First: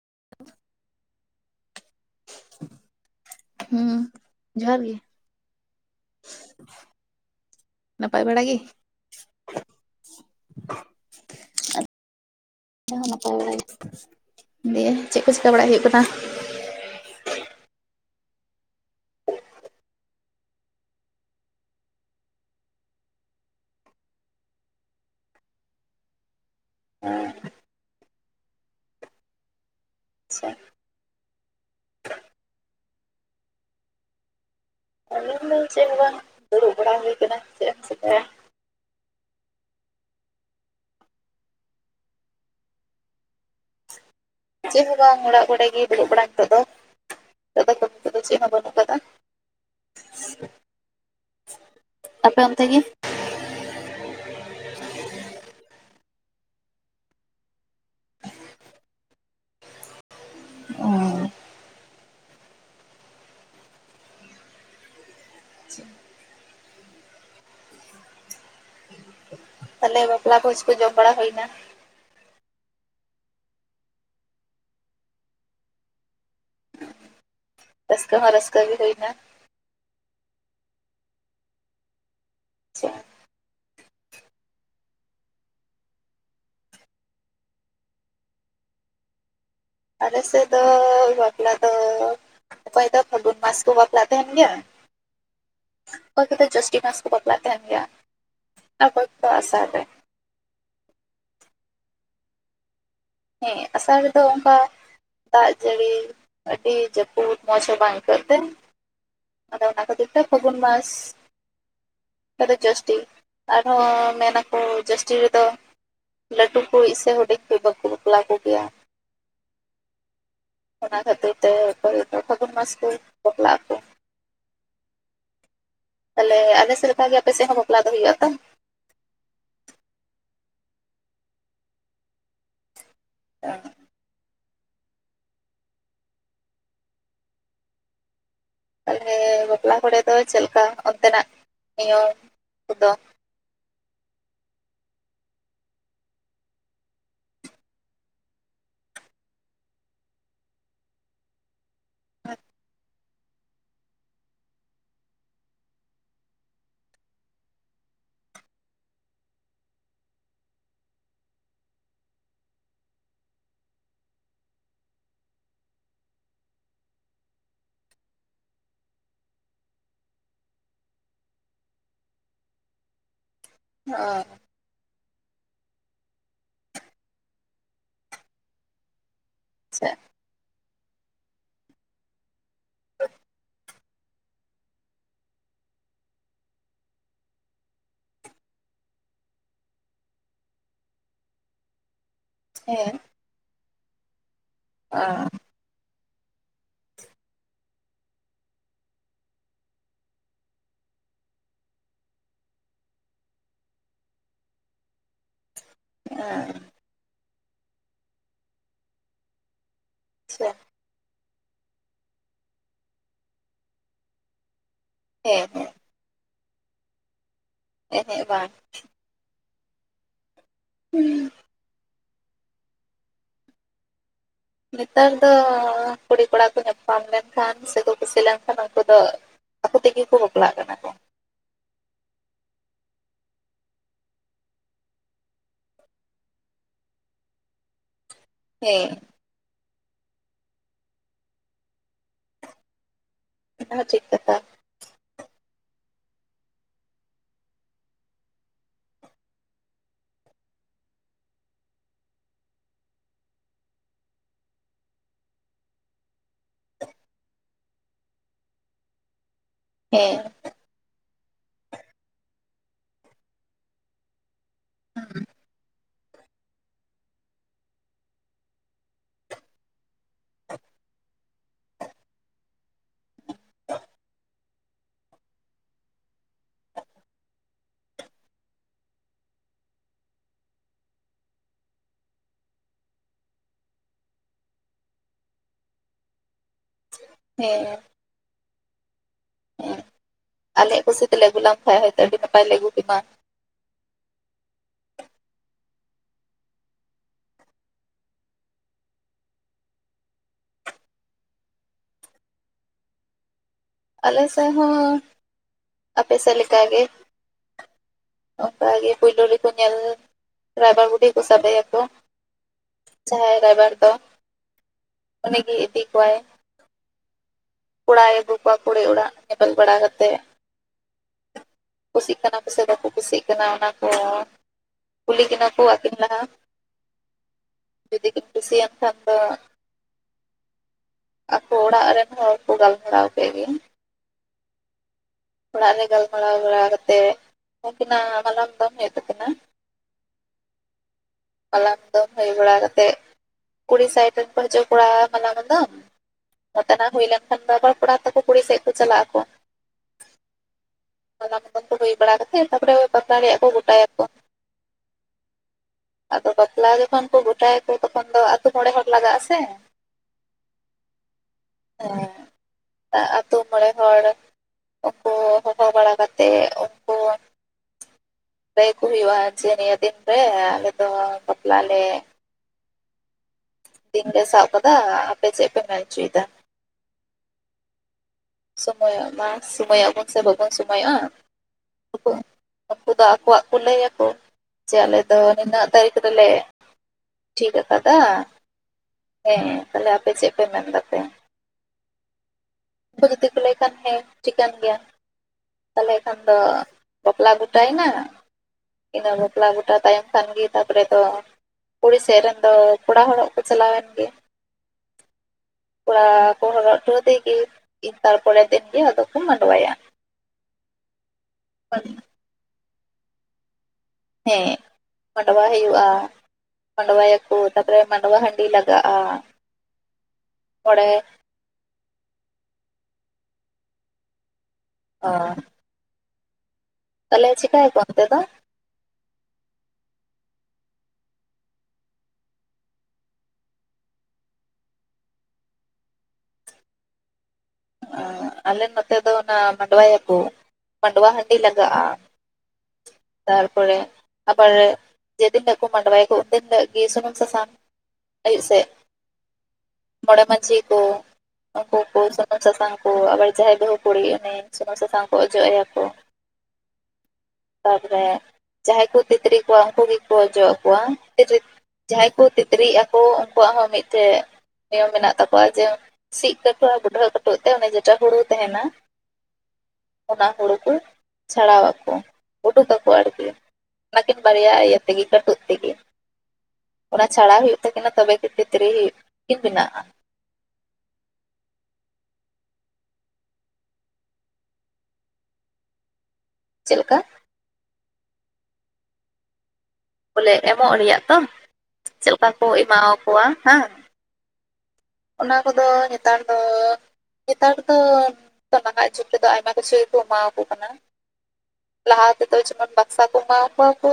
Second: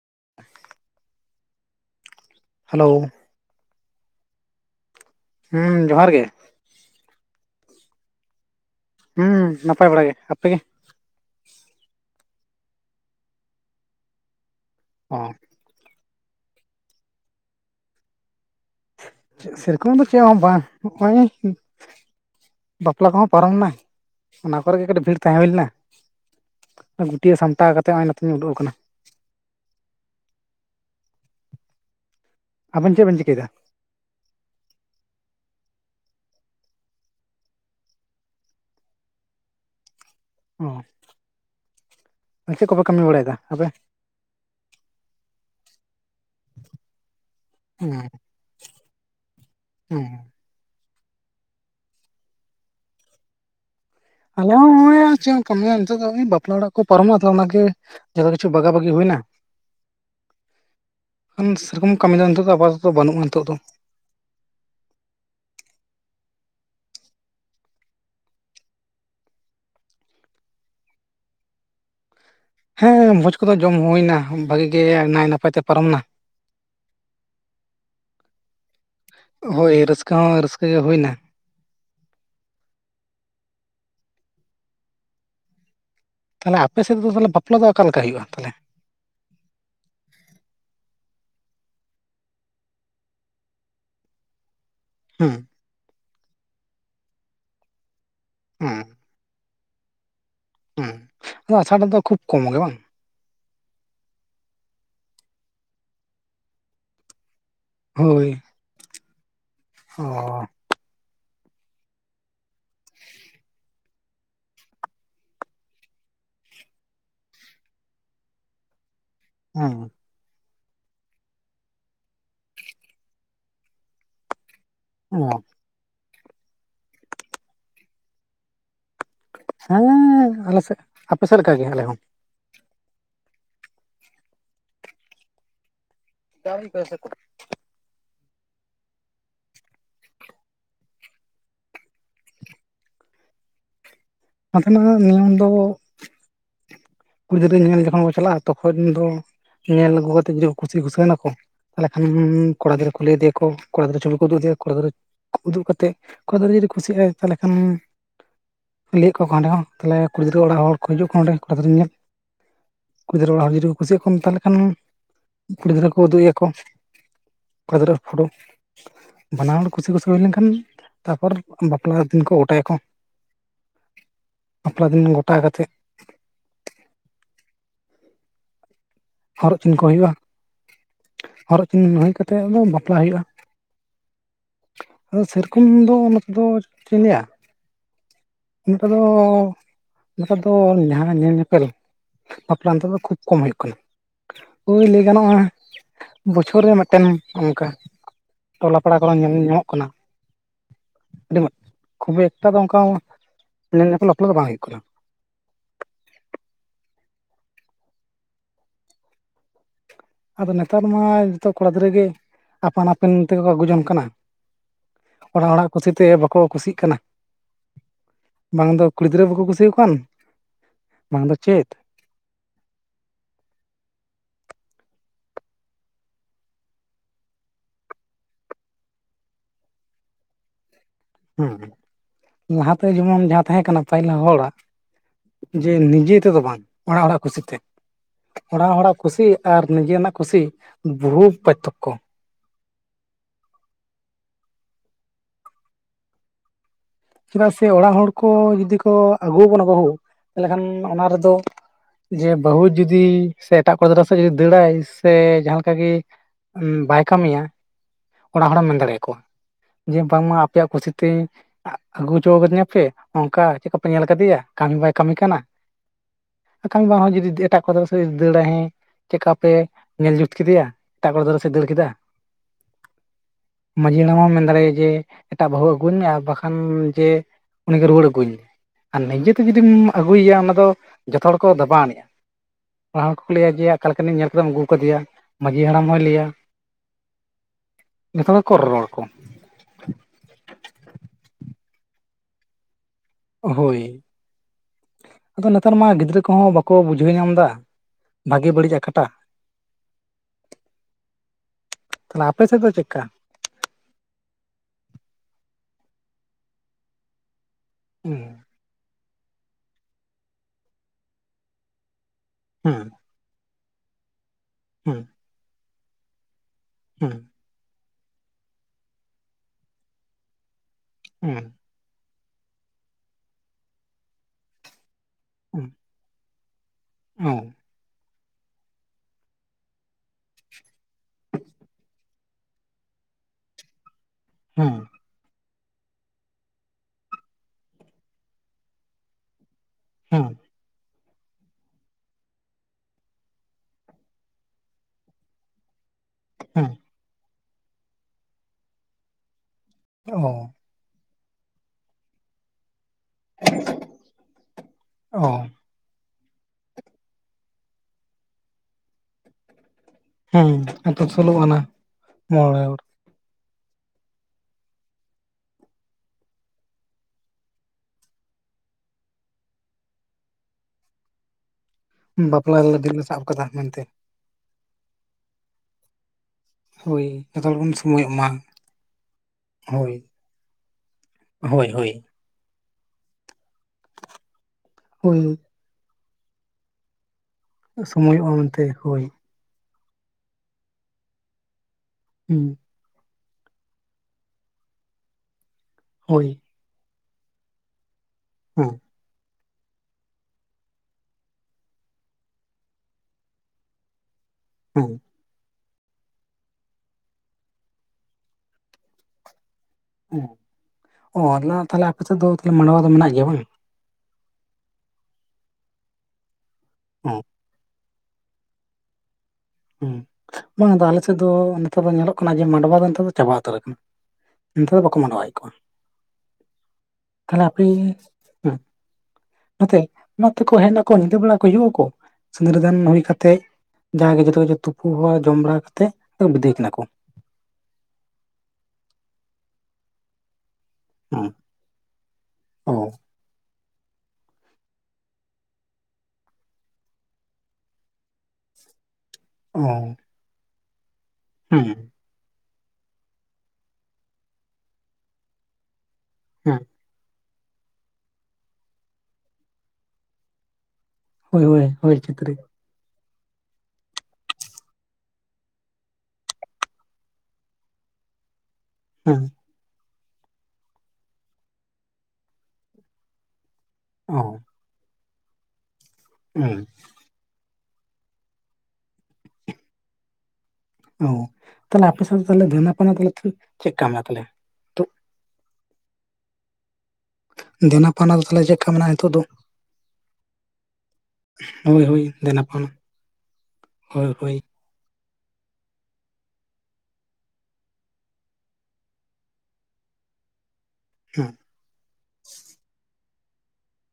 [inaudible] Hello. ᱦᱩᱸ ᱡᱚᱦᱟᱨ ᱜᱮ᱾ ᱦᱩᱸ ᱡᱚᱦᱟᱨ ᱜᱮ᱾ [inaudible] ᱱᱟᱯᱟᱭ ᱵᱟᱲᱟ ᱜᱮ᱾ ᱦᱩᱸ ᱱᱟᱯᱟᱭ ᱵᱟᱲᱟ ᱜᱮ ᱟᱯᱮ ᱜᱮ [unintelligible] ᱟᱞᱮ ᱦᱚᱸ ᱱᱟᱯᱟᱭ ᱵᱟ ᱜᱮ᱾ ᱫᱤᱭᱮ ᱚ ᱪᱮᱫ ᱠᱚ ᱪᱮᱠᱟ ᱵᱟᱲᱟᱭ ᱦᱩᱭᱩᱜ ᱠᱟᱱᱟ? ᱥᱮᱨᱚᱠᱚᱢ ᱫᱚ ᱪᱮᱫ ᱦᱚᱸ ᱵᱟᱝ ᱦᱚᱜᱼᱚᱭ ᱵᱟᱯᱞᱟ ᱠᱚᱦᱚᱸ ᱯᱟᱨᱚᱢ ᱮᱱᱟ ᱚᱱᱟ ᱠᱚᱨᱮ ᱜᱮ ᱠᱟᱴᱤᱡ ᱵᱷᱤᱲ ᱛᱟᱦᱮᱸ ᱦᱩᱭ ᱞᱮᱱᱟ᱾ ᱜᱩᱴᱤᱭᱟᱹᱣ ᱥᱟᱢᱴᱟᱣ ᱠᱟᱛᱮ ᱦᱚᱸᱜᱼᱚᱭ ᱱᱚᱛᱮᱧ ᱩᱰᱩᱜ ᱠᱟᱱᱟ᱾ ᱟᱪᱪᱷᱟ ᱟᱵᱮᱱ ᱪᱮᱫ ᱵᱤᱱ ᱪᱤᱠᱟᱹᱭ ᱫᱟ? ᱟᱹᱞᱤᱧ ᱫᱚ ᱪᱮᱫ ᱦᱚᱸ ᱵᱟᱝ ᱫᱩᱲᱩᱵ ᱵᱟᱲᱟ ᱦᱩᱭ ᱠᱟᱱᱟ ᱪᱮᱜ ᱮᱢ ᱪᱮᱠᱟᱭᱟ᱾ ᱚ ᱟᱨ ᱪᱮᱜ ᱠᱚᱯᱮ ᱠᱟᱢᱤ ᱵᱟᱲᱟᱭ ᱫᱟ ᱟᱯᱮ? ᱪᱮᱫ ᱦᱚᱸ ᱵᱟᱝ ᱚᱲᱟᱜ ᱠᱚᱨᱮ ᱜᱮ ᱫᱩᱲᱩᱵ ᱵᱟᱲᱟ ᱱᱤᱛᱚᱜ ᱫᱚ ᱱᱤᱛᱚᱜ ᱫᱚ ᱦᱮᱸ ᱠᱟᱢᱤ ᱠᱚᱫᱚ ᱪᱮᱫ ᱦᱚᱸ ᱵᱟᱹᱱᱩᱜ ᱠᱟᱫᱟ᱾ ᱦᱮᱸ ᱟᱯᱮ ᱚᱱᱛᱮ ᱜᱮ ᱟᱞᱮ ᱦᱚᱸ ᱦᱚᱜ-ᱚᱭ ᱪᱮᱫ ᱮᱢ ᱠᱟᱢᱤᱭᱟ ᱱᱤᱛᱚᱜ ᱫᱚ ᱦᱚᱜᱼᱚᱭ ᱵᱟᱯᱞᱟ ᱚᱲᱟᱜ ᱠᱚ ᱯᱟᱨᱚᱢᱚᱜ-ᱟ ᱟᱫᱚ ᱚᱱᱟ ᱜᱮ ᱡᱷᱚᱛᱚ ᱠᱤᱪᱷᱩ ᱵᱟᱜᱟ ᱵᱟᱜᱤ ᱦᱩᱭ ᱱᱟ᱾ ᱚᱸᱻ ᱥᱮ ᱨᱚᱠᱚᱢ ᱠᱟᱢᱤ ᱫᱚ ᱱᱤᱛᱚᱷ ᱫᱚ ᱟᱯᱟ ᱛᱚᱛᱚ ᱵᱟᱱᱩᱜᱼᱟ ᱱᱤᱛᱚᱜ ᱫᱚ᱾ ᱛᱟᱦᱚᱞᱮ ᱵᱟᱯᱞᱟ ᱵᱷᱚᱸᱡᱽ ᱠᱚ ᱡᱚᱢ ᱵᱟᱲᱟ ᱦᱳᱭ ᱱᱟ? ᱦᱮᱸ ᱵᱷᱚᱸᱡᱽ ᱠᱚ ᱫᱚ ᱡᱚᱢ ᱦᱩᱭ ᱱᱟ ᱵᱷᱟᱜᱤ ᱜᱮ ᱱᱟᱭ ᱱᱟᱯᱟᱭ ᱛᱮ ᱯᱟᱨᱚᱢ ᱱᱟ᱾ ᱨᱟᱹᱥᱠᱟᱹ ᱦᱚᱸ ᱨᱟᱹᱥᱠᱟᱹ ᱜᱮ ᱦᱳᱭ ᱱᱟ᱾ ᱦᱳᱭ ᱨᱟᱹᱥᱠᱟᱹ ᱦᱚᱸ ᱨᱟᱹᱥᱠᱟᱹ ᱜᱮ ᱦᱳᱭ ᱱᱟ᱾ ᱟᱪᱪᱷᱟ᱾ ᱛᱟᱦᱟᱞᱮ ᱟᱯᱮ ᱥᱮᱫ ᱫᱚ ᱛᱟᱦᱟᱞᱮ ᱵᱟᱯᱞᱟ ᱫᱚ ᱚᱠᱟᱞ ᱞᱮᱠᱟ ᱦᱳᱭᱳᱜᱼᱟ ᱛᱟᱦᱟᱞᱮ? ᱟᱞᱮ ᱥᱮᱫ ᱫᱚ ᱳᱭ ᱵᱟᱯᱞᱟ ᱫᱚ ᱚᱠᱚᱭ ᱫᱚ ᱯᱷᱟᱜᱩᱱ ᱢᱟᱥ ᱠᱚ ᱵᱟᱯᱞᱟᱜ ᱛᱟᱦᱮᱸᱱ ᱜᱮᱭᱟ᱾ ᱦᱩᱸ᱾ ᱚᱠᱚᱭ ᱠᱚ ᱫᱚ ᱡᱳᱥᱴᱤ ᱢᱟᱥ ᱠᱚ ᱵᱟᱯᱞᱟᱜ ᱛᱟᱦᱮᱱ ᱜᱮᱭᱟ᱾ ᱦᱩᱸ ᱟᱨ ᱚᱠᱚᱭ ᱠᱚ ᱫᱚ ᱟᱥᱟᱲ ᱨᱮ ᱾ ᱦᱩᱸ ᱟᱫᱚ ᱟᱥᱟᱲ ᱨᱮ ᱫᱚ ᱠᱷᱩᱵ ᱠᱚᱢ ᱜᱮ ᱵᱟᱝ? ᱦᱮᱸ ᱟᱥᱟᱲ ᱨᱮ ᱫᱚ ᱚᱱᱠᱟ ᱫᱟᱜ ᱡᱟᱹᱲᱤ ᱟᱹᱰᱤ ᱡᱟᱹᱯᱩᱫ ᱢᱚᱸᱡᱽ ᱦᱚᱸ ᱵᱟᱝ ᱟᱹᱭᱠᱟᱹᱜ ᱦᱳᱭ ᱛᱮ, ᱟᱫᱚ ᱚᱱᱟ ᱚ ᱠᱷᱟᱹᱛᱤᱨ ᱛᱮ ᱯᱷᱟᱜᱩᱱ ᱢᱟᱥ ᱟᱨ ᱦᱚᱸ ᱡᱟᱹᱥᱴᱤ ᱟᱨ ᱦᱚᱸ ᱢᱮᱱᱟ ᱠᱚ ᱡᱟᱹᱥᱴᱤ ᱨᱮ ᱫᱚ ᱞᱟᱹᱴᱩ ᱠᱩᱸᱭᱤᱡᱽ ᱥᱮ ᱦᱩᱰᱤᱧ ᱠᱩᱸᱭᱤᱡᱽ ᱵᱟᱠᱚ ᱵᱟᱯᱞᱟ ᱠᱚ ᱜᱮᱭᱟ᱾ ᱚᱻ ᱚᱱᱟ ᱠᱷᱟᱹᱛᱤᱨ ᱛᱮ ᱚᱠᱚᱭ ᱫᱚ ᱠᱚ ᱯᱷᱟᱜᱩᱱ ᱢᱟᱸᱥ ᱨᱮ ᱵᱟᱯᱞᱟᱜ ᱟᱠᱚ ᱾ [inaudible] ᱚᱻ ᱛᱟᱦᱚᱞᱮ ᱟᱞᱮ ᱥᱮᱫ ᱞᱮᱠᱟ ᱜᱮ ᱟᱯᱮ ᱥᱮᱫ ᱦᱚᱸ ᱵᱟᱯᱞᱟ ᱫᱚ ᱦᱩᱭᱩᱜᱼᱟ ᱛᱚ᱾ ᱦᱮᱸᱻ ᱟᱞᱮ ᱥᱮᱫ ᱟᱯᱮ ᱥᱮᱫ ᱞᱮᱠᱟ ᱜᱮ ᱟᱞᱮ ᱦᱚᱸ᱾ ᱚ ᱠᱟᱢᱤ ᱯᱚᱭᱥᱟ ᱠᱚ ᱛᱟᱦᱞᱮ ᱵᱟᱯᱞᱟ ᱠᱚ ᱨᱮ ᱫᱚ ᱪᱮᱫ ᱞᱮᱠᱟ ᱚᱱᱛᱮ ᱱᱟᱸᱜ ᱱᱤᱭᱚᱢ ᱠᱚ ᱫᱚ? ᱱᱚᱛᱮ ᱱᱟᱸᱜ ᱱᱤᱭᱚᱢ ᱫᱚ ᱠᱩᱲᱤ ᱜᱤᱫᱽᱨᱟᱹ ᱧᱮᱞ ᱡᱚ ᱠᱷᱚᱱ ᱠᱚ ᱪᱟᱞᱟᱜᱼᱟ ᱛᱚᱠᱷᱚᱱ ᱫᱚ ᱧᱮᱞ ᱟᱹᱜᱩ ᱠᱟᱛᱮ ᱡᱩᱫᱤ ᱠᱩᱥᱤ ᱠᱩᱥᱟᱹᱞ ᱱᱟᱠᱚ᱾ ᱛᱟᱦᱞᱮ ᱠᱷᱟᱱ ᱠᱚᱲᱟ ᱜᱤᱫᱽᱨᱟᱹ ᱠᱩᱞᱤ ᱠᱮᱫᱮ ᱭᱟᱠᱚ ᱠᱚᱲᱟ ᱜᱤᱫᱨᱟᱹ ᱪᱷᱩᱵᱤ ᱠᱚ ᱩᱫᱩᱜ ᱟᱫᱮᱭᱟ ᱠᱚᱲᱟ ᱜᱤᱫᱨᱟᱹ ᱩᱫᱩᱜ ᱠᱟᱛᱮᱫ ᱠᱚᱲᱟ ᱜᱤᱫᱽᱨᱟᱹ ᱡᱩᱫᱤ ᱠᱩᱥᱤᱜᱼᱟ᱾ ᱛᱟᱦᱞᱮ ᱠᱷᱟᱱ ᱞᱟᱹᱭ ᱮᱫ ᱠᱚᱣᱟ ᱠᱚ ᱦᱟᱸᱰᱮ ᱦᱚᱸ ᱛᱟᱦᱞᱮ ᱠᱩᱲᱤ ᱜᱤᱫᱽᱨᱟᱹ ᱚᱲᱟᱜ ᱦᱚᱲ ᱠᱚ ᱦᱤᱡᱩᱜ ᱟᱠᱚ ᱱᱚᱸᱰᱮ ᱠᱚᱲᱟ ᱜᱤᱫᱽᱨᱟᱹ ᱧᱮ ᱧᱮᱞ᱾ ᱠᱩᱲᱤ ᱜᱤᱫᱨᱟᱹ ᱚᱲᱟᱜ ᱦᱚᱲ ᱡᱩᱫᱤ ᱠᱚ ᱠᱩᱥᱤᱜ ᱠᱷᱟᱱ ᱛᱟᱞᱦᱮ ᱠᱷᱟᱱ ᱠᱩᱲᱤ ᱜᱤᱫᱽᱨᱟᱹ ᱠᱚ ᱩᱫᱩᱜ ᱮᱭᱟ ᱠᱚ᱾ ᱠᱚᱲᱟ ᱜᱤᱫᱽᱨᱟᱹᱣᱟᱜ ᱯᱷᱳᱴᱳ᱾ ᱵᱟᱱᱟ ᱦᱚᱲ ᱠᱩᱥᱤ ᱠᱩᱥᱟᱹᱞ ᱦᱩᱭ ᱞᱮᱱ ᱠᱷᱟᱱ ᱛᱟᱯᱚᱨ ᱵᱟᱯᱞᱟ ᱫᱤᱱ ᱠᱚ ᱜᱚᱴᱟ ᱭᱟᱠᱚ᱾ ᱚᱻᱻ ᱵᱟᱯᱞᱟ ᱫᱤᱱ ᱜᱚᱴᱟ ᱠᱟᱛᱮᱫ ᱦᱚᱨᱚᱜ ᱪᱤᱱ ᱠᱚ ᱦᱩᱭᱩᱜᱼᱟ᱾ ᱦᱚᱨᱚᱜ ᱪᱤᱱ ᱦᱳᱭ ᱠᱟ ᱛᱮ ᱫᱚ ᱵᱟᱯᱞᱟ ᱦᱩᱭᱩᱜᱼᱟ᱾ ᱟᱫᱚ ᱥᱮ ᱨᱚᱠᱚᱢ ᱫᱚ ᱚᱱᱟ ᱛᱮ ᱫᱚ ᱪᱮᱫ ᱤᱧ ᱞᱟᱹᱭ-ᱟ᱾ ᱱᱮᱛᱟᱨ ᱫᱚ ᱱᱮᱛᱟᱨ ᱫᱚ ᱡᱟᱸᱦᱟ ᱧᱮᱞ ᱧᱮ ᱯᱮᱞ? ᱵᱟᱯᱞᱟ ᱚᱱᱛᱮ ᱦᱮᱸ ᱫᱚ ᱠᱷᱩᱵ ᱠᱚᱢ ᱦᱩᱭᱩᱜ ᱠᱟᱱᱟ᱾ ᱳᱭ ᱞᱟᱹᱭ ᱟᱪᱪᱷᱟ ᱜᱟᱱᱚᱜᱼᱟ᱾ ᱵᱚᱪᱷᱚᱨ ᱨᱮ ᱢᱤᱫ ᱴᱮᱱ ᱚᱱᱠᱟ᱾ ᱴᱚᱞᱟ ᱯᱟᱲᱟ ᱠᱚᱨᱮ ᱧᱮᱞ ᱧᱟᱢᱚᱜ ᱠᱟᱱᱟ᱾ ᱟᱹᱰᱤ ᱢᱚᱡᱽ ᱠᱷᱩᱵᱤ ᱮᱠᱴᱟ ᱫᱚ ᱚᱱᱠᱟ ᱧᱮᱞ ᱧᱮᱯᱮᱞ ᱵᱟᱯᱞᱟ ᱫᱚ ᱵᱟᱝ ᱦᱩᱭᱩᱜ ᱠᱟᱱᱟ᱾ ᱮᱸ ᱟᱫᱚ ᱱᱮᱛᱟᱨ ᱢᱟ ᱡᱚᱛᱚ ᱠᱚᱲᱟ ᱜᱤᱫᱽᱨᱟᱹ ᱜᱮ ᱟᱯᱟᱱ ᱟᱹᱯᱤᱱ ᱛᱮᱜᱮ ᱠᱚ ᱟᱜᱩ ᱡᱚᱱ ᱠᱟᱱᱟ᱾ ᱚᱲᱟᱜ ᱦᱮᱸ ᱦᱚᱲᱟᱜ ᱠᱩᱥᱤ ᱛᱮ ᱵᱟᱠᱚ ᱠᱩᱥᱤᱜ ᱠᱟᱱᱟ᱾ ᱮᱸᱦᱮᱜ ᱵᱟᱝ ᱠᱩᱲᱤ ᱜᱤᱫᱽᱨᱟᱹ ᱵᱟᱠᱚ ᱠᱩᱥᱤᱣᱟᱠᱚ ᱠᱟᱱ ᱵᱟᱝ ᱫᱚ ᱪᱮᱫ᱾ ᱱᱮᱛᱟᱨ ᱫᱚ ᱠᱩᱲᱤ ᱠᱚᱲᱟ ᱠᱚ ᱧᱟᱯᱟᱢ ᱞᱮᱱᱠᱷᱟᱱ ᱥᱮᱠᱚ ᱠᱩᱥᱤ ᱞᱮᱱᱠᱷᱟᱱ ᱩᱱᱠᱩ ᱫᱚ᱾ ᱟᱠᱩ ᱛᱮᱜᱮ ᱠᱚ ᱵᱟᱯᱞᱟᱜ ᱠᱟᱱᱟ ᱠᱚ᱾ ᱦᱩᱸ ᱞᱟᱦᱟ ᱛᱮ ᱡᱮᱢᱚᱱ ᱡᱟᱦᱟᱸ ᱛᱟᱦᱮᱸ ᱠᱟᱱᱟ ᱯᱟᱹᱭᱞᱟᱹ ᱦᱚᱲᱟᱜ᱾ ᱡᱮ ᱱᱤᱡᱮ ᱛᱮᱫᱚ ᱵᱟᱝ ᱚᱲᱟᱜ ᱦᱚᱲᱟᱜ ᱠᱩᱥᱤ ᱛᱮ᱾ ᱚᱲᱟᱜ ᱦᱮᱸ ᱦᱚᱲᱟᱜ ᱠᱩᱥᱤ ᱟᱨ ᱱᱤᱡᱮ ᱨᱮᱱᱟᱜ ᱠᱩᱥᱤ ᱵᱚᱦᱩ ᱯᱟᱪᱛᱷᱚᱠᱠᱚ᱾ ᱚᱱᱟ ᱦᱚᱸ ᱴᱷᱤᱠ ᱠᱟᱛᱷᱟ᱾ ᱪᱮᱫᱟᱜ ᱥᱮ ᱚᱲᱟᱜ ᱦᱚᱲ ᱠᱚ ᱡᱩᱫᱤ ᱠᱚ ᱟᱹᱜᱩ ᱣᱟᱵᱚᱱᱟ ᱵᱟᱹᱦᱩ ᱛᱟᱦᱞᱮ ᱠᱷᱟᱱ ᱚᱱᱟ ᱨᱮᱫᱚᱼᱼ ᱡᱮ ᱵᱟᱹᱦᱩ ᱡᱩᱫᱤ ᱥᱮ ᱮᱴᱟᱜ ᱠᱚᱲᱟ ᱜᱤᱫᱽᱨᱟᱹ ᱥᱮᱫ ᱫᱟᱹᱲᱟᱭ ᱥᱮ ᱡᱟᱦᱟᱸ ᱞᱮᱠᱟ ᱜᱮᱼᱼ ᱵᱟᱭ ᱠᱟᱹᱢᱤᱭᱟ ᱚᱲᱟᱜ ᱦᱚᱲᱮᱢ ᱢᱮᱱ ᱫᱟᱲᱮᱣᱟᱠᱚᱣᱟ᱾ ᱡᱮ ᱦᱮᱸ ᱵᱟᱝ ᱢᱟ ᱟᱯᱮᱭᱟᱜ ᱠᱩᱥᱤ ᱛᱮᱧ ᱟᱹᱜᱩ ᱦᱚᱪᱚ ᱟᱠᱟᱫᱤᱧᱟ ᱯᱮ ᱚᱱᱠᱟ ᱪᱮᱫ ᱠᱟᱯᱮ ᱧᱮᱞ ᱟᱠᱟᱫᱤᱭᱟ᱾ ᱠᱟᱹᱢᱤ ᱵᱟᱭ ᱠᱟᱹᱢᱤ ᱠᱟᱱᱟ ᱠᱟᱹᱢᱤ ᱵᱟᱝ ᱦᱚ ᱡᱩᱫᱤ ᱮᱴᱟᱜ ᱠᱚᱫᱚ ᱥᱟᱣᱮ ᱫᱟᱹᱲᱟᱭ ᱦᱮᱸᱼᱼ ᱪᱮᱫ ᱠᱟᱯᱮ ᱧᱮᱞ ᱡᱩᱛ ᱠᱮᱫᱮᱭᱟ ᱮᱴᱟᱜ ᱠᱚᱲᱟ ᱜᱤᱫᱽᱨᱟᱹ ᱥᱮᱫ ᱫᱟᱹᱲ ᱠᱮᱫᱟ᱾ ᱢᱟᱺᱡᱷᱤ ᱦᱟᱲᱟᱢ ᱦᱚᱢ ᱢᱮᱱ ᱫᱟᱲᱮᱣᱟᱭᱟ ᱡᱮ ᱮᱴᱟᱜ ᱵᱟᱹᱦᱩ ᱟᱹᱜᱩᱭᱟᱹᱧ ᱢᱮ ᱟᱨ ᱵᱟᱠᱷ ᱠᱷᱟᱱ ᱡᱮ ᱩᱱᱤ ᱜᱮ ᱨᱩᱣᱟᱹᱲ ᱟᱹᱜᱩᱣᱟᱹᱧ ᱢᱮ᱾ ᱟᱨ ᱱᱤᱡᱮᱛᱮ ᱡᱩᱫᱤᱢ ᱟᱹᱜᱩᱭᱮᱭᱟ ᱚᱱᱟ ᱫᱚ ᱡᱚᱛᱚ ᱦᱚᱲ ᱠᱚ ᱫᱟᱵᱟᱣ ᱟᱱᱤᱡᱼᱟ᱾ ᱯᱟᱦᱟᱲ ᱦᱚᱲᱠᱚ ᱞᱟᱹᱭᱟ ᱡᱮ ᱟᱠᱟᱞᱟᱠᱟᱱᱤᱡ ᱧᱮᱞ ᱠᱟᱛᱮᱢ ᱟᱹᱜᱩ ᱟᱠᱟᱫᱮᱭᱟ ᱢᱟᱺᱡᱷᱤ ᱦᱟᱲᱟᱢ ᱦᱚᱭ ᱞᱟᱹᱭᱟᱼᱼ ᱦᱮᱸ ᱡᱚᱛᱚ ᱜᱮᱠᱚ ᱨᱚᱲ ᱠᱚ ᱦᱮᱸ ᱟᱞᱮᱜ ᱠᱩᱥᱤᱛᱮᱞᱮ ᱟᱹᱜᱩ ᱞᱟᱢ ᱠᱷᱟᱡᱽ ᱦᱚᱭᱛᱚ ᱟᱹᱰᱤ ᱱᱟᱯᱟᱭ ᱞᱮ ᱟᱹᱜᱩ ᱠᱮᱢᱟ᱾ ᱦᱳᱭ ᱟᱫᱚ ᱱᱮᱛᱟᱨ ᱢᱟ ᱜᱤᱫᱽᱨᱟᱹ ᱠᱚᱦᱚᱸ ᱵᱟᱠᱚ ᱵᱩᱡᱷᱟᱹᱣ ᱧᱟᱢ ᱫᱟ ᱵᱷᱟᱜᱮ ᱵᱟᱹᱲᱤᱡ ᱟᱠᱟᱴᱟᱜ᱾ [unintelligible] ᱛᱟᱦᱞᱮ ᱟᱯᱮ ᱥᱮ ᱫᱚ ᱪᱮᱫ ᱠᱟ? ᱟᱞᱮ ᱥᱮᱡᱽ ᱦᱚᱸ ᱟᱯᱮ ᱥᱮᱡᱽ ᱞᱮᱠᱟ ᱜᱮ ᱩᱸ ᱯᱩᱭᱞᱩ ᱨᱮᱠᱚ ᱧᱮᱞ ᱨᱟᱭᱵᱟᱨ ᱵᱩᱰᱷᱤ ᱠᱚ ᱥᱟᱵᱮᱭᱟ ᱠᱚ ᱦᱩᱸ ᱡᱟᱦᱟᱸᱭ ᱨᱟᱭᱵᱟᱨ ᱫᱚ ᱦᱩᱸ ᱩᱱᱤ ᱜᱮ ᱤᱫᱤ ᱠᱚᱣᱟᱭ ᱦᱩᱸ ᱠᱚᱲᱟᱭ ᱟᱹᱜᱩ ᱠᱚᱣᱟ ᱠᱩᱲᱤ ᱚᱲᱟᱜ ᱧᱮᱯᱮᱞ ᱵᱟᱲᱟ ᱠᱟᱛᱮ᱾ ᱦᱩᱸ ᱠᱩᱥᱤᱜ ᱠᱟᱱᱟ ᱯᱮᱥᱮ ᱵᱟᱠᱚ ᱠᱩᱥᱤᱜ ᱠᱟᱱᱟ ᱚᱱᱟ ᱠᱚ ᱠᱩᱞᱤ ᱠᱤᱱᱟ ᱠᱚ ᱟᱹᱠᱤᱱ ᱞᱟᱦᱟ᱾ ᱚᱸ ᱡᱩᱫᱤ ᱠᱚ ᱠᱩᱥᱤᱭᱟᱱ ᱠᱷᱟᱱ ᱫᱚ ᱟᱠᱚ ᱚᱲᱟᱜ ᱨᱮᱱ ᱦᱚᱲ᱾ ᱠᱚ ᱜᱟᱞᱢᱟᱲᱟᱣ ᱠᱮᱜ ᱜᱮ ᱦᱩᱸ ᱚᱲᱟᱜ ᱨᱮ ᱜᱟᱞᱢᱟᱨᱟᱣ ᱵᱟᱲᱟ ᱠᱟᱛᱮᱜ ᱩᱱᱠᱤᱱᱟᱜ ᱢᱟᱞᱟᱢ ᱛᱚᱢ ᱦᱩᱭᱩᱜ ᱛᱟᱠᱤᱱᱟ ᱦᱩᱸ ᱢᱟᱞᱟ ᱢᱩᱫᱟᱹᱢ ᱦᱩᱭ ᱵᱟᱲᱟ ᱠᱟᱛᱮ ᱠᱩᱲᱤ ᱥᱟᱭᱤᱰ ᱨᱮᱱ ᱠᱚ ᱦᱤᱡᱩᱜ ᱠᱚᱲᱟ ᱢᱟᱞᱟ ᱢᱩᱫᱟᱹᱢ ᱦᱩᱸ ᱱᱚᱛᱮᱱᱟᱜ ᱦᱩᱭ ᱞᱮᱱᱠᱷᱟᱱ ᱫᱚ ᱟᱵᱟᱨ ᱠᱚᱲᱟ ᱛᱟᱠᱚ ᱠᱩᱲᱤ ᱥᱮᱫ ᱠᱚ ᱪᱟᱞᱟᱜ ᱟᱠᱚ᱾ ᱚᱸ ᱚᱱᱟ ᱠᱚ ᱦᱩᱭ ᱵᱟᱲᱟ ᱠᱟᱛᱮᱫ ᱛᱟᱯᱚᱨᱮ ᱵᱟᱯᱞᱟ ᱨᱮᱭᱟᱜ ᱠᱚ ᱜᱚᱴᱟᱭᱟ ᱠᱚ᱾ ᱚ ᱟᱫᱚ ᱵᱟᱯᱞᱟ ᱡᱚᱠᱷᱚᱱ ᱠᱚ ᱜᱚᱴᱟᱭᱟᱠᱚ ᱛᱚᱠᱷᱚᱱ ᱫᱚ ᱟᱛᱳ ᱢᱚᱬᱮ ᱦᱚᱲ ᱞᱟᱜᱟᱜᱼᱟ ᱥᱮ ᱦᱩᱸ ᱟᱛᱳ ᱥᱳᱞᱩᱜ ᱟᱱᱟ ᱢᱚᱬᱮ ᱦᱚᱲ ᱟᱛᱩ ᱢᱚᱬᱮ ᱦᱚᱲ ᱚᱠᱚ ᱦᱚᱦᱚ ᱵᱟᱲᱟ ᱠᱟᱛᱮᱜ ᱩᱱᱠᱩ ᱞᱟᱹᱭ ᱟᱠᱩ ᱦᱩᱭᱩᱜᱼᱟ ᱡᱮ ᱱᱤᱭᱟᱹ ᱫᱤᱱ ᱨᱮ ᱟᱞᱮ ᱫᱚ ᱵᱟᱯᱞᱟᱜ ᱟᱞᱮ᱾ ᱩᱢ ᱵᱟᱯᱞᱟᱜᱞᱮ ᱫᱤᱱ ᱞᱮ ᱥᱟᱵ ᱠᱟᱫᱟ ᱢᱮᱱᱛᱮ ᱫᱤᱱ ᱞᱮ ᱥᱟᱵ ᱠᱟᱫᱟ ᱟᱯᱮ ᱪᱮᱫ ᱯᱮ ᱢᱮᱱ ᱦᱚᱪᱚᱭᱮᱫᱟ ᱦᱳᱭ ᱡᱚᱛᱚ ᱦᱚᱲ ᱵᱚᱱ ᱥᱳᱢᱚᱭᱚᱜ ᱢᱟ ᱥᱚᱢᱚᱭᱚᱜ ᱢᱟ ᱥᱚᱢᱚᱭᱟᱜ ᱦᱳᱭ ᱵᱚᱱ ᱥᱮ ᱵᱟᱵᱚᱱ ᱥᱚᱢᱚᱭᱚᱜ-ᱟ ᱦᱳᱭ ᱦᱳᱭ [inaudible] ᱟᱠᱩ ᱫᱚ ᱟᱠᱚᱣᱟᱜ ᱠᱚ ᱞᱟᱹᱭ ᱟᱠᱚ ᱡᱮ ᱟᱞᱮ ᱦᱳᱭ ᱱᱤᱱᱟᱹᱜ ᱛᱟᱹᱨᱤᱠᱷ ᱨᱮᱞᱮ ᱴᱷᱤᱠ ᱟᱠᱟᱫᱟ ᱥᱚᱢᱚᱭᱚᱜᱼᱟ ᱢᱮᱱᱛᱮ ᱦᱳᱭ ᱦᱮᱸ ᱛᱟᱞᱦᱮ ᱟᱯᱮ ᱪᱮᱫ ᱯᱮ ᱢᱮᱱᱫᱟᱯᱮ ᱦᱩᱸ ᱩᱱᱠᱩ ᱡᱩᱫᱤ ᱠᱚ ᱞᱟᱹᱭ ᱠᱷᱟᱱ ᱦᱮᱸ ᱴᱷᱤᱠᱟᱹᱱ ᱜᱮᱭᱟ ᱛᱟᱦᱚᱞᱮ ᱠᱷᱟᱱ ᱦᱳᱭ ᱫᱚ ᱵᱟᱯᱞᱟ ᱜᱚᱴᱟᱭᱮᱱᱟ ᱦᱮᱸ ᱤᱱᱟᱹ ᱵᱟᱯᱞᱟ ᱜᱚᱴᱟ ᱛᱟᱭᱚᱢ ᱠᱷᱟᱱᱜᱮ ᱛᱟᱯᱚᱨᱮ ᱫᱚ ᱠᱩᱲᱤ ᱥᱮᱫ ᱨᱮᱱ ᱫᱚ ᱠᱚᱲᱟ ᱦᱚᱲᱚᱜ ᱠᱚ ᱪᱟᱞᱟᱣ ᱮᱱ ᱜᱮ ᱦᱩᱸ ᱠᱚᱲᱟ ᱠᱚ ᱦᱚᱨᱚᱜ ᱦᱚᱴᱚ ᱟᱫᱮ ᱜᱮ ᱴᱷᱤᱠ ᱛᱟᱨᱯᱚᱨᱮᱨ ᱫᱤᱱ ᱜᱮ ᱟᱫᱚ ᱠᱚ ᱢᱟᱸᱰᱣᱟᱭᱟ ᱚᱸ ᱚᱞᱟ ᱛᱟᱦᱚᱞᱮ ᱟᱯᱮ ᱥᱮᱫ ᱫᱚ ᱢᱟᱰᱣᱟ ᱫᱚ ᱢᱮᱱᱟᱜ ᱜᱮᱭᱟ ᱵᱟᱝ ᱦᱮᱸ ᱢᱟᱸᱰᱣᱟ ᱦᱩᱭᱩᱜ-ᱟ ᱚ ᱢᱟᱸᱰᱣᱟᱭ ᱟᱠᱚ ᱛᱟᱯᱚᱨᱮ ᱢᱟᱰᱣᱟ ᱦᱟᱹᱰᱤ ᱞᱟᱜ-ᱟ ᱦᱩᱸ ᱵᱟᱝ ᱟᱞᱮ ᱥᱮᱫ ᱫᱚ ᱱᱮᱛᱟᱨ ᱫᱚ ᱧᱮᱞᱚᱜ ᱠᱟᱱᱟ ᱡᱮ ᱢᱟᱰᱣᱟ ᱫᱚ ᱱᱮᱛᱟᱨ ᱫᱚ ᱪᱟᱵᱟ ᱩᱛᱟᱹᱨ ᱠᱟᱱᱟ᱾ ᱱᱮᱛᱟᱨ ᱫᱚ ᱵᱟᱠᱚ ᱢᱟᱰᱣᱟᱭᱮᱫ ᱠᱚᱣᱟ ᱛᱟᱞᱮ ᱛᱟᱦᱚᱞᱮ ᱪᱤᱠᱟᱹᱭ ᱟᱠᱚᱱᱛᱮ ᱫᱚ ᱱᱟᱛᱮ ᱱᱟᱛᱮᱠᱚ ᱦᱮᱡ ᱱᱟᱠᱚ ᱧᱤᱫᱟᱹ ᱵᱮᱲᱟ ᱠᱚ ᱦᱤᱡᱩᱜ ᱟᱠᱚ ᱥᱤᱫᱽᱨᱟᱹ ᱫᱟᱱ ᱦᱩᱭ ᱠᱟᱛᱮᱫ ᱡᱟᱣᱟᱭ ᱜᱤᱫᱽᱨᱟᱹ [unintelligible] ᱛᱩᱯᱩ [unintelligible] ᱡᱚᱢ ᱵᱟᱲᱟ ᱠᱟᱛᱮᱜ ᱟᱫᱚ ᱵᱤᱫᱟᱹᱭ ᱠᱟᱱᱟ ᱠᱚ᱾ ᱟᱸ ᱟᱞᱮ ᱱᱚᱛᱮ ᱫᱚ ᱚᱱᱟ ᱢᱟᱰᱣᱟᱭᱟᱠᱚ ᱢᱟᱰᱣᱟ ᱦᱮᱸ ᱦᱟᱺᱰᱤ ᱞᱟᱜᱟᱜ-ᱟ᱾ ᱛᱟᱨ-ᱯᱚᱨᱮ ᱟᱵᱟᱨᱻ ᱡᱮᱫᱤᱱ ᱦᱤᱞᱳᱜ ᱠᱚ ᱢᱟᱰᱣᱟᱭᱟᱠᱚ ᱩᱱ ᱫᱤᱱ ᱦᱤᱞᱳᱜ ᱜᱮ ᱥᱩᱱᱩᱢ ᱥᱟᱥᱟᱝ ᱟᱹᱭᱩᱵ ᱥᱮᱜ ᱦᱮᱸ᱾ ᱢᱚᱸᱬᱮ ᱢᱟᱹᱡᱷᱤ ᱠᱚ ᱩᱱᱠᱩ ᱠᱚ ᱥᱟᱶ [unintelligible] ᱥᱟᱥᱟᱝ ᱠᱚ ᱟᱵᱟᱨ ᱡᱟᱦᱟᱸᱭ ᱵᱟᱦᱩ ᱠᱩᱲᱤ ᱩᱱᱤ ᱥᱩᱱᱩᱢ ᱥᱟᱥᱟᱝ ᱠᱚ ᱚᱡᱚᱜ ᱟᱭᱟ ᱠᱚ ᱦᱮᱸ᱾ ᱛᱟᱯᱚᱨᱮ ᱡᱟᱦᱟᱸᱭ ᱠᱚ ᱛᱤᱛᱨᱤ ᱠᱚᱣᱟ ᱩᱱᱠᱩ ᱜᱮᱠᱚ ᱚᱡᱚᱜ ᱟᱠᱚᱣᱟ᱾ [unintelligible] ᱦᱳᱭ, ᱦᱳᱭ, ᱦᱳᱭ ᱡᱟᱦᱟᱸᱭ ᱠᱚ ᱪᱤᱛᱨᱤ ᱛᱤᱛᱨᱤᱜ-ᱟ ᱳ ᱩᱱᱠᱩᱣᱟᱜ ᱦᱚᱸ ᱢᱤᱫᱴᱮᱡ ᱱᱤᱭᱚᱢ ᱢᱮᱱᱟᱜ ᱛᱟᱠᱚᱣᱟ ᱡᱮ ᱥᱤᱵᱽ ᱠᱟᱹᱴᱩᱵ ᱵᱩᱰᱦᱟᱹ ᱠᱟᱹᱴ [unintelligible] ᱚᱱᱮ ᱡᱮᱴᱟ ᱦᱩᱲᱩ ᱛᱟᱦᱮᱸᱱᱟ ᱦᱮᱸ᱾ ᱚᱱᱟ ᱦᱩᱲᱩ ᱠᱚ ᱪᱷᱟᱲᱟᱣ ᱟᱠᱚ ᱩᱰᱩᱠ ᱟᱠᱚ ᱟᱨᱠᱤ᱾ ᱚᱱᱟᱠᱤᱱ ᱚ, ᱵᱟᱨᱭᱟ ᱤᱭᱟᱹ ᱛᱮᱜᱮ ᱠᱟᱹᱴᱩᱵ ᱛᱮᱜᱮ᱾ ᱩᱸ᱾ ᱚᱱᱟ ᱪᱷᱟᱲᱟᱣ ᱦᱳᱭᱩᱜ ᱛᱟᱹᱠᱤᱱᱟ ᱛᱚᱵᱮ ᱜᱮ ᱛᱤᱛᱨᱤ ᱦᱩᱭᱩᱜ [unintelligible] ᱠᱤᱱ ᱵᱮᱱᱟᱜ-ᱟ᱾ ᱚ ᱛᱟᱦᱚᱞᱮ ᱟᱯᱮᱥᱮᱱ ᱫᱚ ᱫᱮᱱᱟ-ᱯᱟᱣᱱᱟ ᱛᱟᱦᱚᱞᱮ ᱛᱤᱱᱟᱹᱜ ᱪᱮᱜᱠᱟ ᱢᱮᱱᱟᱜ-ᱟ ᱛᱟᱦᱚᱞᱮ? ᱪᱮᱞᱠᱟ? ᱫᱮᱱᱟ ᱯᱟᱣᱱᱟ ᱫᱚ ᱛᱟᱦᱚᱞᱮ ᱪᱮᱜᱠᱟ ᱢᱮᱱᱟᱜ-ᱟ ᱱᱤᱛᱚᱜ ᱫᱚ? ᱵᱚᱞᱮ ᱮᱢᱚᱜ ᱨᱮᱭᱟᱜ ᱛᱚ ᱦᱳᱭ, ᱪᱮᱞᱠᱟ ᱠᱚ ᱮᱢᱟᱠᱚᱣᱟ ᱦᱟᱸᱝ᱾ ᱦᱚᱭ ᱦᱳᱭ᱾ ᱚᱱᱟ ᱠᱚᱫᱚ ᱧᱮᱛᱟᱨ ᱫᱚ ᱱᱮᱛᱟᱨ ᱫᱚ ᱱᱟᱦᱟᱸᱜ ᱡᱩᱜᱽ ᱨᱮᱫᱚ ᱟᱭᱢᱟ ᱠᱤᱪᱷᱩ ᱜᱮᱠᱚ ᱮᱢᱟᱣᱟᱠᱚ ᱠᱟᱱᱟ᱾ ᱦᱮᱸ, ᱞᱟᱦᱟ ᱛᱮᱫᱚ ᱡᱮᱢᱚᱱ ᱵᱟᱠᱥᱟ ᱠᱚ ᱮᱢᱟᱣ ᱟᱠᱚᱣᱟ ᱠᱚ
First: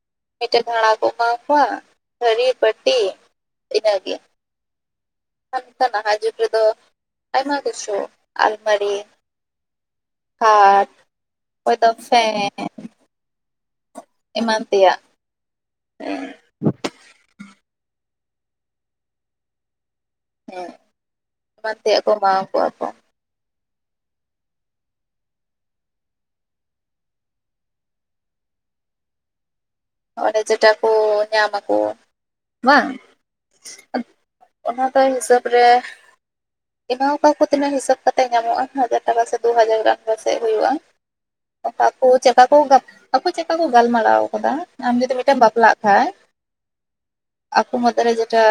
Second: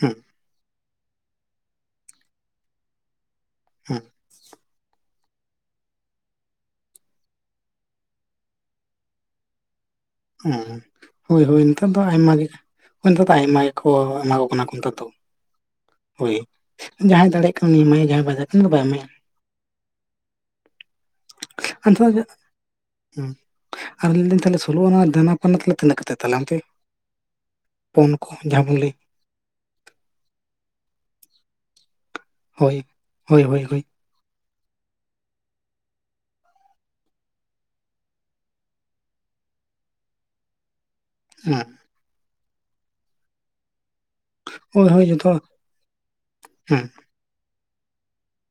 ᱦᱮᱸ, ᱢᱤᱫᱴᱮᱱ ᱵᱷᱮᱲᱟ ᱠᱚ ᱮᱢᱟᱣ ᱠᱚᱣᱟ ᱛᱷᱟᱹᱨᱤ, ᱵᱟᱹᱴᱤ ᱤᱱᱟᱹ ᱦᱮᱸ, ᱜᱮ᱾ ᱟᱨ ᱱᱮᱛᱟᱨ ᱱᱟᱦᱟᱸᱜ ᱡᱩᱜᱽ ᱨᱮᱫᱚ ᱟᱭᱢᱟ ᱠᱤᱪᱷᱩ ᱟᱞᱢᱟᱨᱤ, ᱦᱩᱸ ᱠᱷᱟᱴ ᱦᱳᱭ ᱦᱳᱭ ᱚᱠᱚᱭ ᱱᱮᱛᱟᱨ ᱫᱚ ᱟᱭᱢᱟ ᱜᱮ, ᱯᱷᱮᱱ ᱦᱳᱭ ᱱᱮᱛᱟᱨ ᱫᱚ ᱟᱭᱢᱟ ᱜᱮᱠᱚ ᱮᱢᱟ ᱠᱚ ᱮᱢᱟᱱ ᱠᱟᱱᱟ ᱠᱚ ᱱᱮᱛᱟᱨ ᱛᱮᱭᱟᱜ ᱫᱚ᱾ ᱦᱳᱭ ᱡᱟᱦᱟᱸᱭ ᱫᱟᱲᱮᱭᱟᱜ ᱠᱟᱱ ᱩᱱᱤ ᱮᱢᱟᱭ ᱡᱟᱦᱟᱸᱭ ᱵᱟᱭ ᱫᱟᱲᱭᱟᱜ ᱠᱟᱱᱟ ᱩᱱᱤ ᱫᱚ ᱵᱟᱭ ᱮᱢᱟᱭᱟ᱾ ᱦᱮᱸ ᱮᱢᱟᱱ ᱟᱨ ᱛᱮᱭᱟᱜ ᱱᱮᱛᱟᱨ ᱠᱚ ᱫᱚ ᱮᱢᱟᱣ ᱠᱚᱣᱟ᱾ ᱠᱚ ᱦᱩᱸ ᱟᱨ ᱞᱟᱹᱭᱫᱟᱹᱧ ᱛᱟᱦᱚᱞᱮ ᱥᱚᱞᱳ ᱟᱱᱟ ᱫᱮᱱᱟ ᱯᱟᱣᱱᱟ ᱛᱟᱦᱚᱞᱮ ᱛᱤᱱᱟᱹᱜ ᱠᱟᱛᱮᱜ ᱛᱟᱦᱚᱞᱮ ᱚᱱᱛᱮ? ᱯᱚᱱ ᱠᱚ ᱡᱟᱦᱟᱸ ᱵᱚᱱ ᱞᱟᱹᱭ ᱚᱱᱮ ᱡᱮᱴᱟ ᱠᱚ ᱧᱟᱢᱟᱠᱚ ᱦᱳᱭ, ᱵᱟᱝ ᱦᱳᱭ, ᱦᱳᱭ, ᱦᱳᱭ, ᱚᱱᱟ ᱫᱚ ᱦᱤᱥᱟᱹᱵᱽ ᱨᱮ ᱮᱢᱟᱣ ᱠᱚᱣᱟ ᱠᱚ ᱛᱤᱱᱟᱹᱜ ᱦᱤᱥᱟᱹᱵᱽ ᱠᱟᱛᱮ ᱧᱟᱢᱚᱜ-ᱟ ᱦᱟᱡᱟᱨ ᱴᱟᱠᱟ ᱥᱮ ᱫᱩ ᱦᱟᱡᱟᱨ ᱜᱟᱱ ᱯᱟᱥᱮᱡ ᱦᱩᱭᱩᱜ-ᱟ᱾ ᱦᱩᱸ. ᱚᱠᱟ ᱠᱚ ᱪᱮᱜᱠᱟ ᱠᱚ ᱜᱟ ᱟᱠᱚ ᱪᱮᱜᱠᱟ ᱠᱚ ᱜᱟᱞᱢᱟᱨᱟᱣ ᱠᱟᱫᱟ᱾ ᱦᱳᱭ, ᱟᱢ ᱦᱳᱭ ᱡᱩᱫᱤ ᱡᱚᱛᱚ ᱢᱤᱫᱴᱮᱱ ᱵᱟᱯᱞᱟᱜ ᱠᱷᱟᱡ ᱦᱩᱸ ᱟᱠᱚ ᱢᱩᱫᱽᱨᱮ ᱡᱮᱴᱟ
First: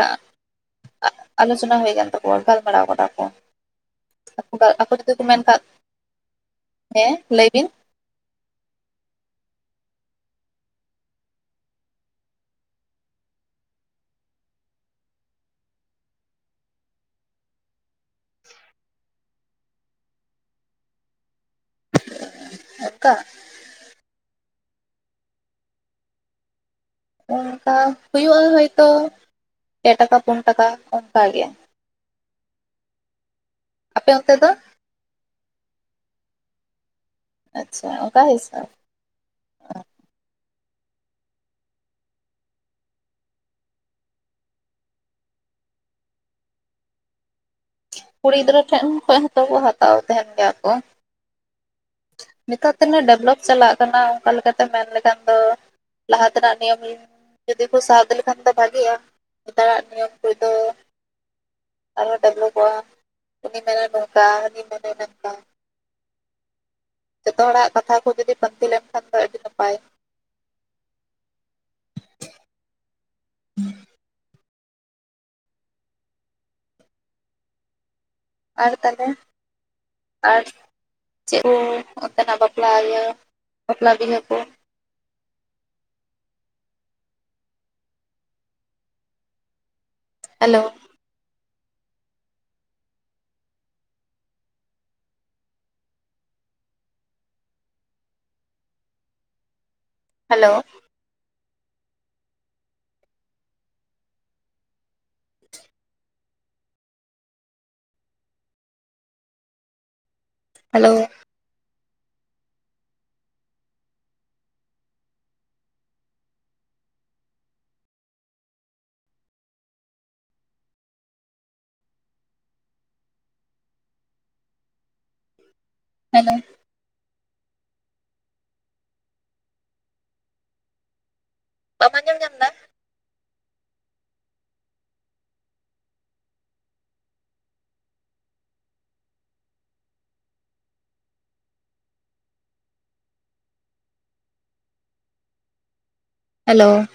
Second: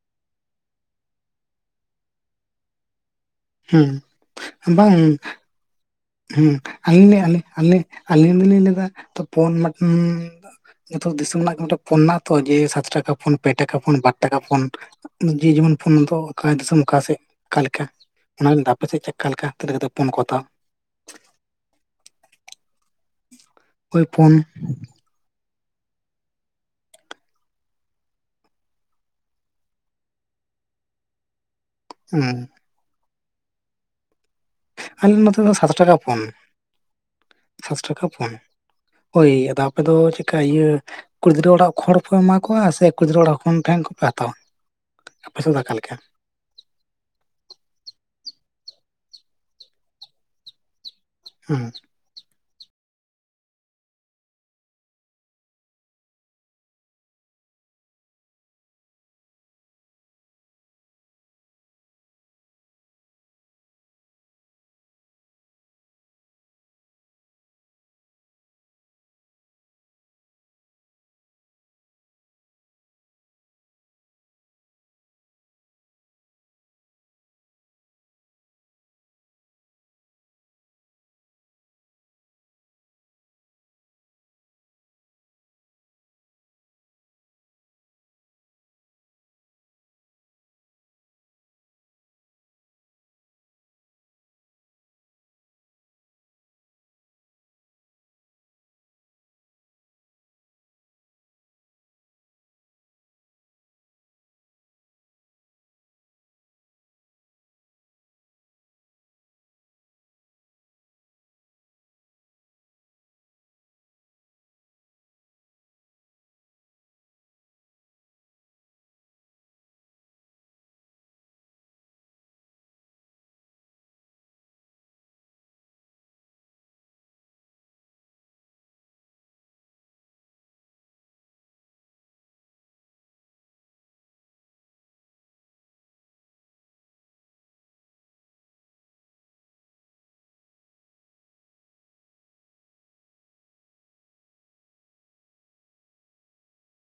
ᱟ ᱟᱞᱳᱪᱚᱱᱟ ᱦᱩᱭ ᱠᱟᱱ ᱛᱟᱠᱚᱣᱟ ᱜᱟᱞᱢᱟᱨᱟᱣ ᱠᱟᱫᱟ ᱠᱚ᱾ ᱦᱩᱸ ᱟᱠᱚ ᱟᱠᱚ ᱵᱟᱝ ᱡᱩᱫᱤ ᱠᱚ ᱢᱮᱱ ᱠᱷᱟᱱ ᱦᱩᱸ ᱟᱞᱤᱧ ᱦᱮᱸ ᱞᱤᱧ ᱞᱟᱹᱭᱟ ᱞᱟᱹᱭ ᱵᱤᱱ ᱟᱞᱮ-ᱟᱞᱮ ᱟᱞᱤᱧ ᱫᱚᱞᱤᱧ ᱞᱟᱹᱭᱫᱟ ᱛᱚ ᱯᱚᱱ ᱢᱮᱫᱴᱮᱱ ᱡᱚᱛᱷᱚ ᱫᱤᱥᱚᱢ ᱨᱮᱱᱟᱜ ᱜᱮ ᱢᱤᱫᱴᱮᱜ ᱯᱚᱱ ᱢᱮᱱᱟᱜ ᱛᱚ ᱡᱮ ᱥᱟᱛ ᱴᱟᱠᱟ ᱯᱚᱱ, ᱯᱮ ᱴᱟᱠᱟ ᱯᱚᱱ, ᱵᱟᱴ ᱴᱟᱠᱟ ᱯᱚᱱ᱾ ᱡᱮ ᱡᱮᱢᱚᱱ ᱯᱚᱱ ᱫᱚ ᱚᱠᱟ ᱫᱤᱥᱚᱢ ᱚᱠᱟ ᱥᱮᱜ ᱚᱠᱟᱞᱮᱠᱟ? ᱚᱱᱟᱜᱮ ᱫᱷᱟᱯᱮ ᱥᱮᱜ ᱪᱮᱜᱠᱟ ᱞᱮᱠᱟ ᱛᱤᱱᱟᱹᱜ ᱠᱟᱛᱮᱜ ᱯᱚᱱ ᱠᱚ ᱦᱟᱛᱟᱣᱟ? ᱚᱱᱠᱟ ᱳᱭ ᱯᱚᱱ ᱚᱱᱠᱟ ᱦᱩᱭᱩᱜ-ᱟ ᱦᱚᱭᱛᱚ ᱯᱮ ᱴᱟᱠᱟ ᱯᱩᱱ ᱴᱟᱠᱟ ᱚᱝᱠᱟ ᱜᱮ᱾ ᱦᱩᱸ, ᱟᱯᱮ ᱚᱱᱛᱮ ᱫᱚ? ᱟᱞᱮ ᱱᱚᱛᱮ ᱫᱚ ᱥᱟᱛ ᱴᱟᱠᱟ ᱯᱚᱱ ᱥᱟᱛ ᱟᱪᱪᱷᱟ ᱴᱟᱠᱟ ᱚᱱᱠᱟ ᱯᱚᱱ᱾ ᱦᱤᱥᱟᱹᱵ ᱦᱚᱭ ᱟᱫᱚ ᱟᱯᱮ ᱫᱚ ᱪᱮᱫᱠᱟ ᱤᱭᱟᱹ ᱠᱩᱫᱽᱨᱟᱹ ᱚᱲᱟᱜ ᱠᱷᱚᱱ ᱯᱮ ᱮᱢᱟ ᱠᱚᱣᱟ ᱥᱮ ᱠᱩᱫᱽᱨᱟᱹ ᱚᱲᱟᱜ ᱠᱷᱚᱱ ᱴᱷᱮᱱ ᱠᱚᱯᱮ ᱦᱟᱛᱟᱣᱟ? ᱟᱯᱮ ᱥᱮᱫ ᱫᱚ ᱚᱠᱟ ᱞᱮᱠᱟ? ᱠᱩᱲᱤ ᱜᱤᱫᱽᱨᱟᱹ ᱴᱷᱮᱱ ᱠᱷᱚᱡ ᱦᱚᱸᱠᱚ ᱠᱚ ᱦᱟᱛᱟᱣ ᱛᱟᱦᱮᱱ ᱜᱮᱭᱟ ᱠᱚ᱾ ᱦᱩᱸ, ᱱᱮᱛᱟᱨ ᱛᱤᱱᱟᱹᱜ ᱰᱮᱵᱷᱞᱚᱯ ᱪᱟᱞᱟᱜ ᱠᱟᱱᱟ ᱚᱱᱠᱟ ᱞᱮᱠᱟᱛᱮ ᱢᱮᱱ ᱞᱮᱠᱷᱟᱱ ᱫᱚ ᱞᱟᱦᱟ ᱛᱮᱱᱟᱜ ᱱᱤᱭᱚᱢ ᱡᱩᱫᱤ ᱠᱩ ᱥᱟᱵ ᱤᱫᱤ ᱞᱮᱠᱷᱟᱱ ᱫᱚ ᱵᱷᱟᱜᱤᱜ-ᱟ᱾ ᱱᱮᱛᱟᱨᱟᱜ ᱱᱤᱭᱚᱢ ᱠᱚᱫᱚ ᱟᱨᱦᱚᱸ ᱰᱮᱵᱷᱞᱚᱯᱚᱜ-ᱟ᱾ ᱩᱱᱤ ᱢᱮᱱᱟᱭ ᱱᱚᱝᱠᱟ ᱦᱟᱹᱱᱤ ᱢᱮᱱᱟᱭ ᱱᱟᱝᱠᱟ, ᱡᱚᱛᱚ ᱦᱚᱲᱟᱜ ᱠᱟᱛᱷᱟ ᱠᱚ ᱡᱩᱫᱤ ᱯᱟᱱᱛᱮ ᱞᱮᱱᱠᱷᱟᱱ ᱫᱚ ᱟᱹᱰᱤ ᱱᱟᱯᱟᱭ᱾ ᱟᱨ ᱛᱟᱦᱚᱞᱮ, ᱟᱨ ᱪᱮᱫ ᱠᱚ ᱚᱱᱛᱮᱱᱟᱜ ᱵᱟᱯᱞᱟ ᱤᱭᱟᱹ ᱵᱟᱯᱞᱟ ᱵᱤᱦᱟᱹ ᱠᱚ᱾ ᱦᱮᱞᱳ, ᱦᱮᱞᱳ, ᱦᱮᱞᱳ, ᱦᱮᱞᱳ, ᱵᱟᱢ ᱟᱸᱡᱚᱢ ᱧᱟᱢ ᱫᱟ? ᱦᱮᱞᱳ,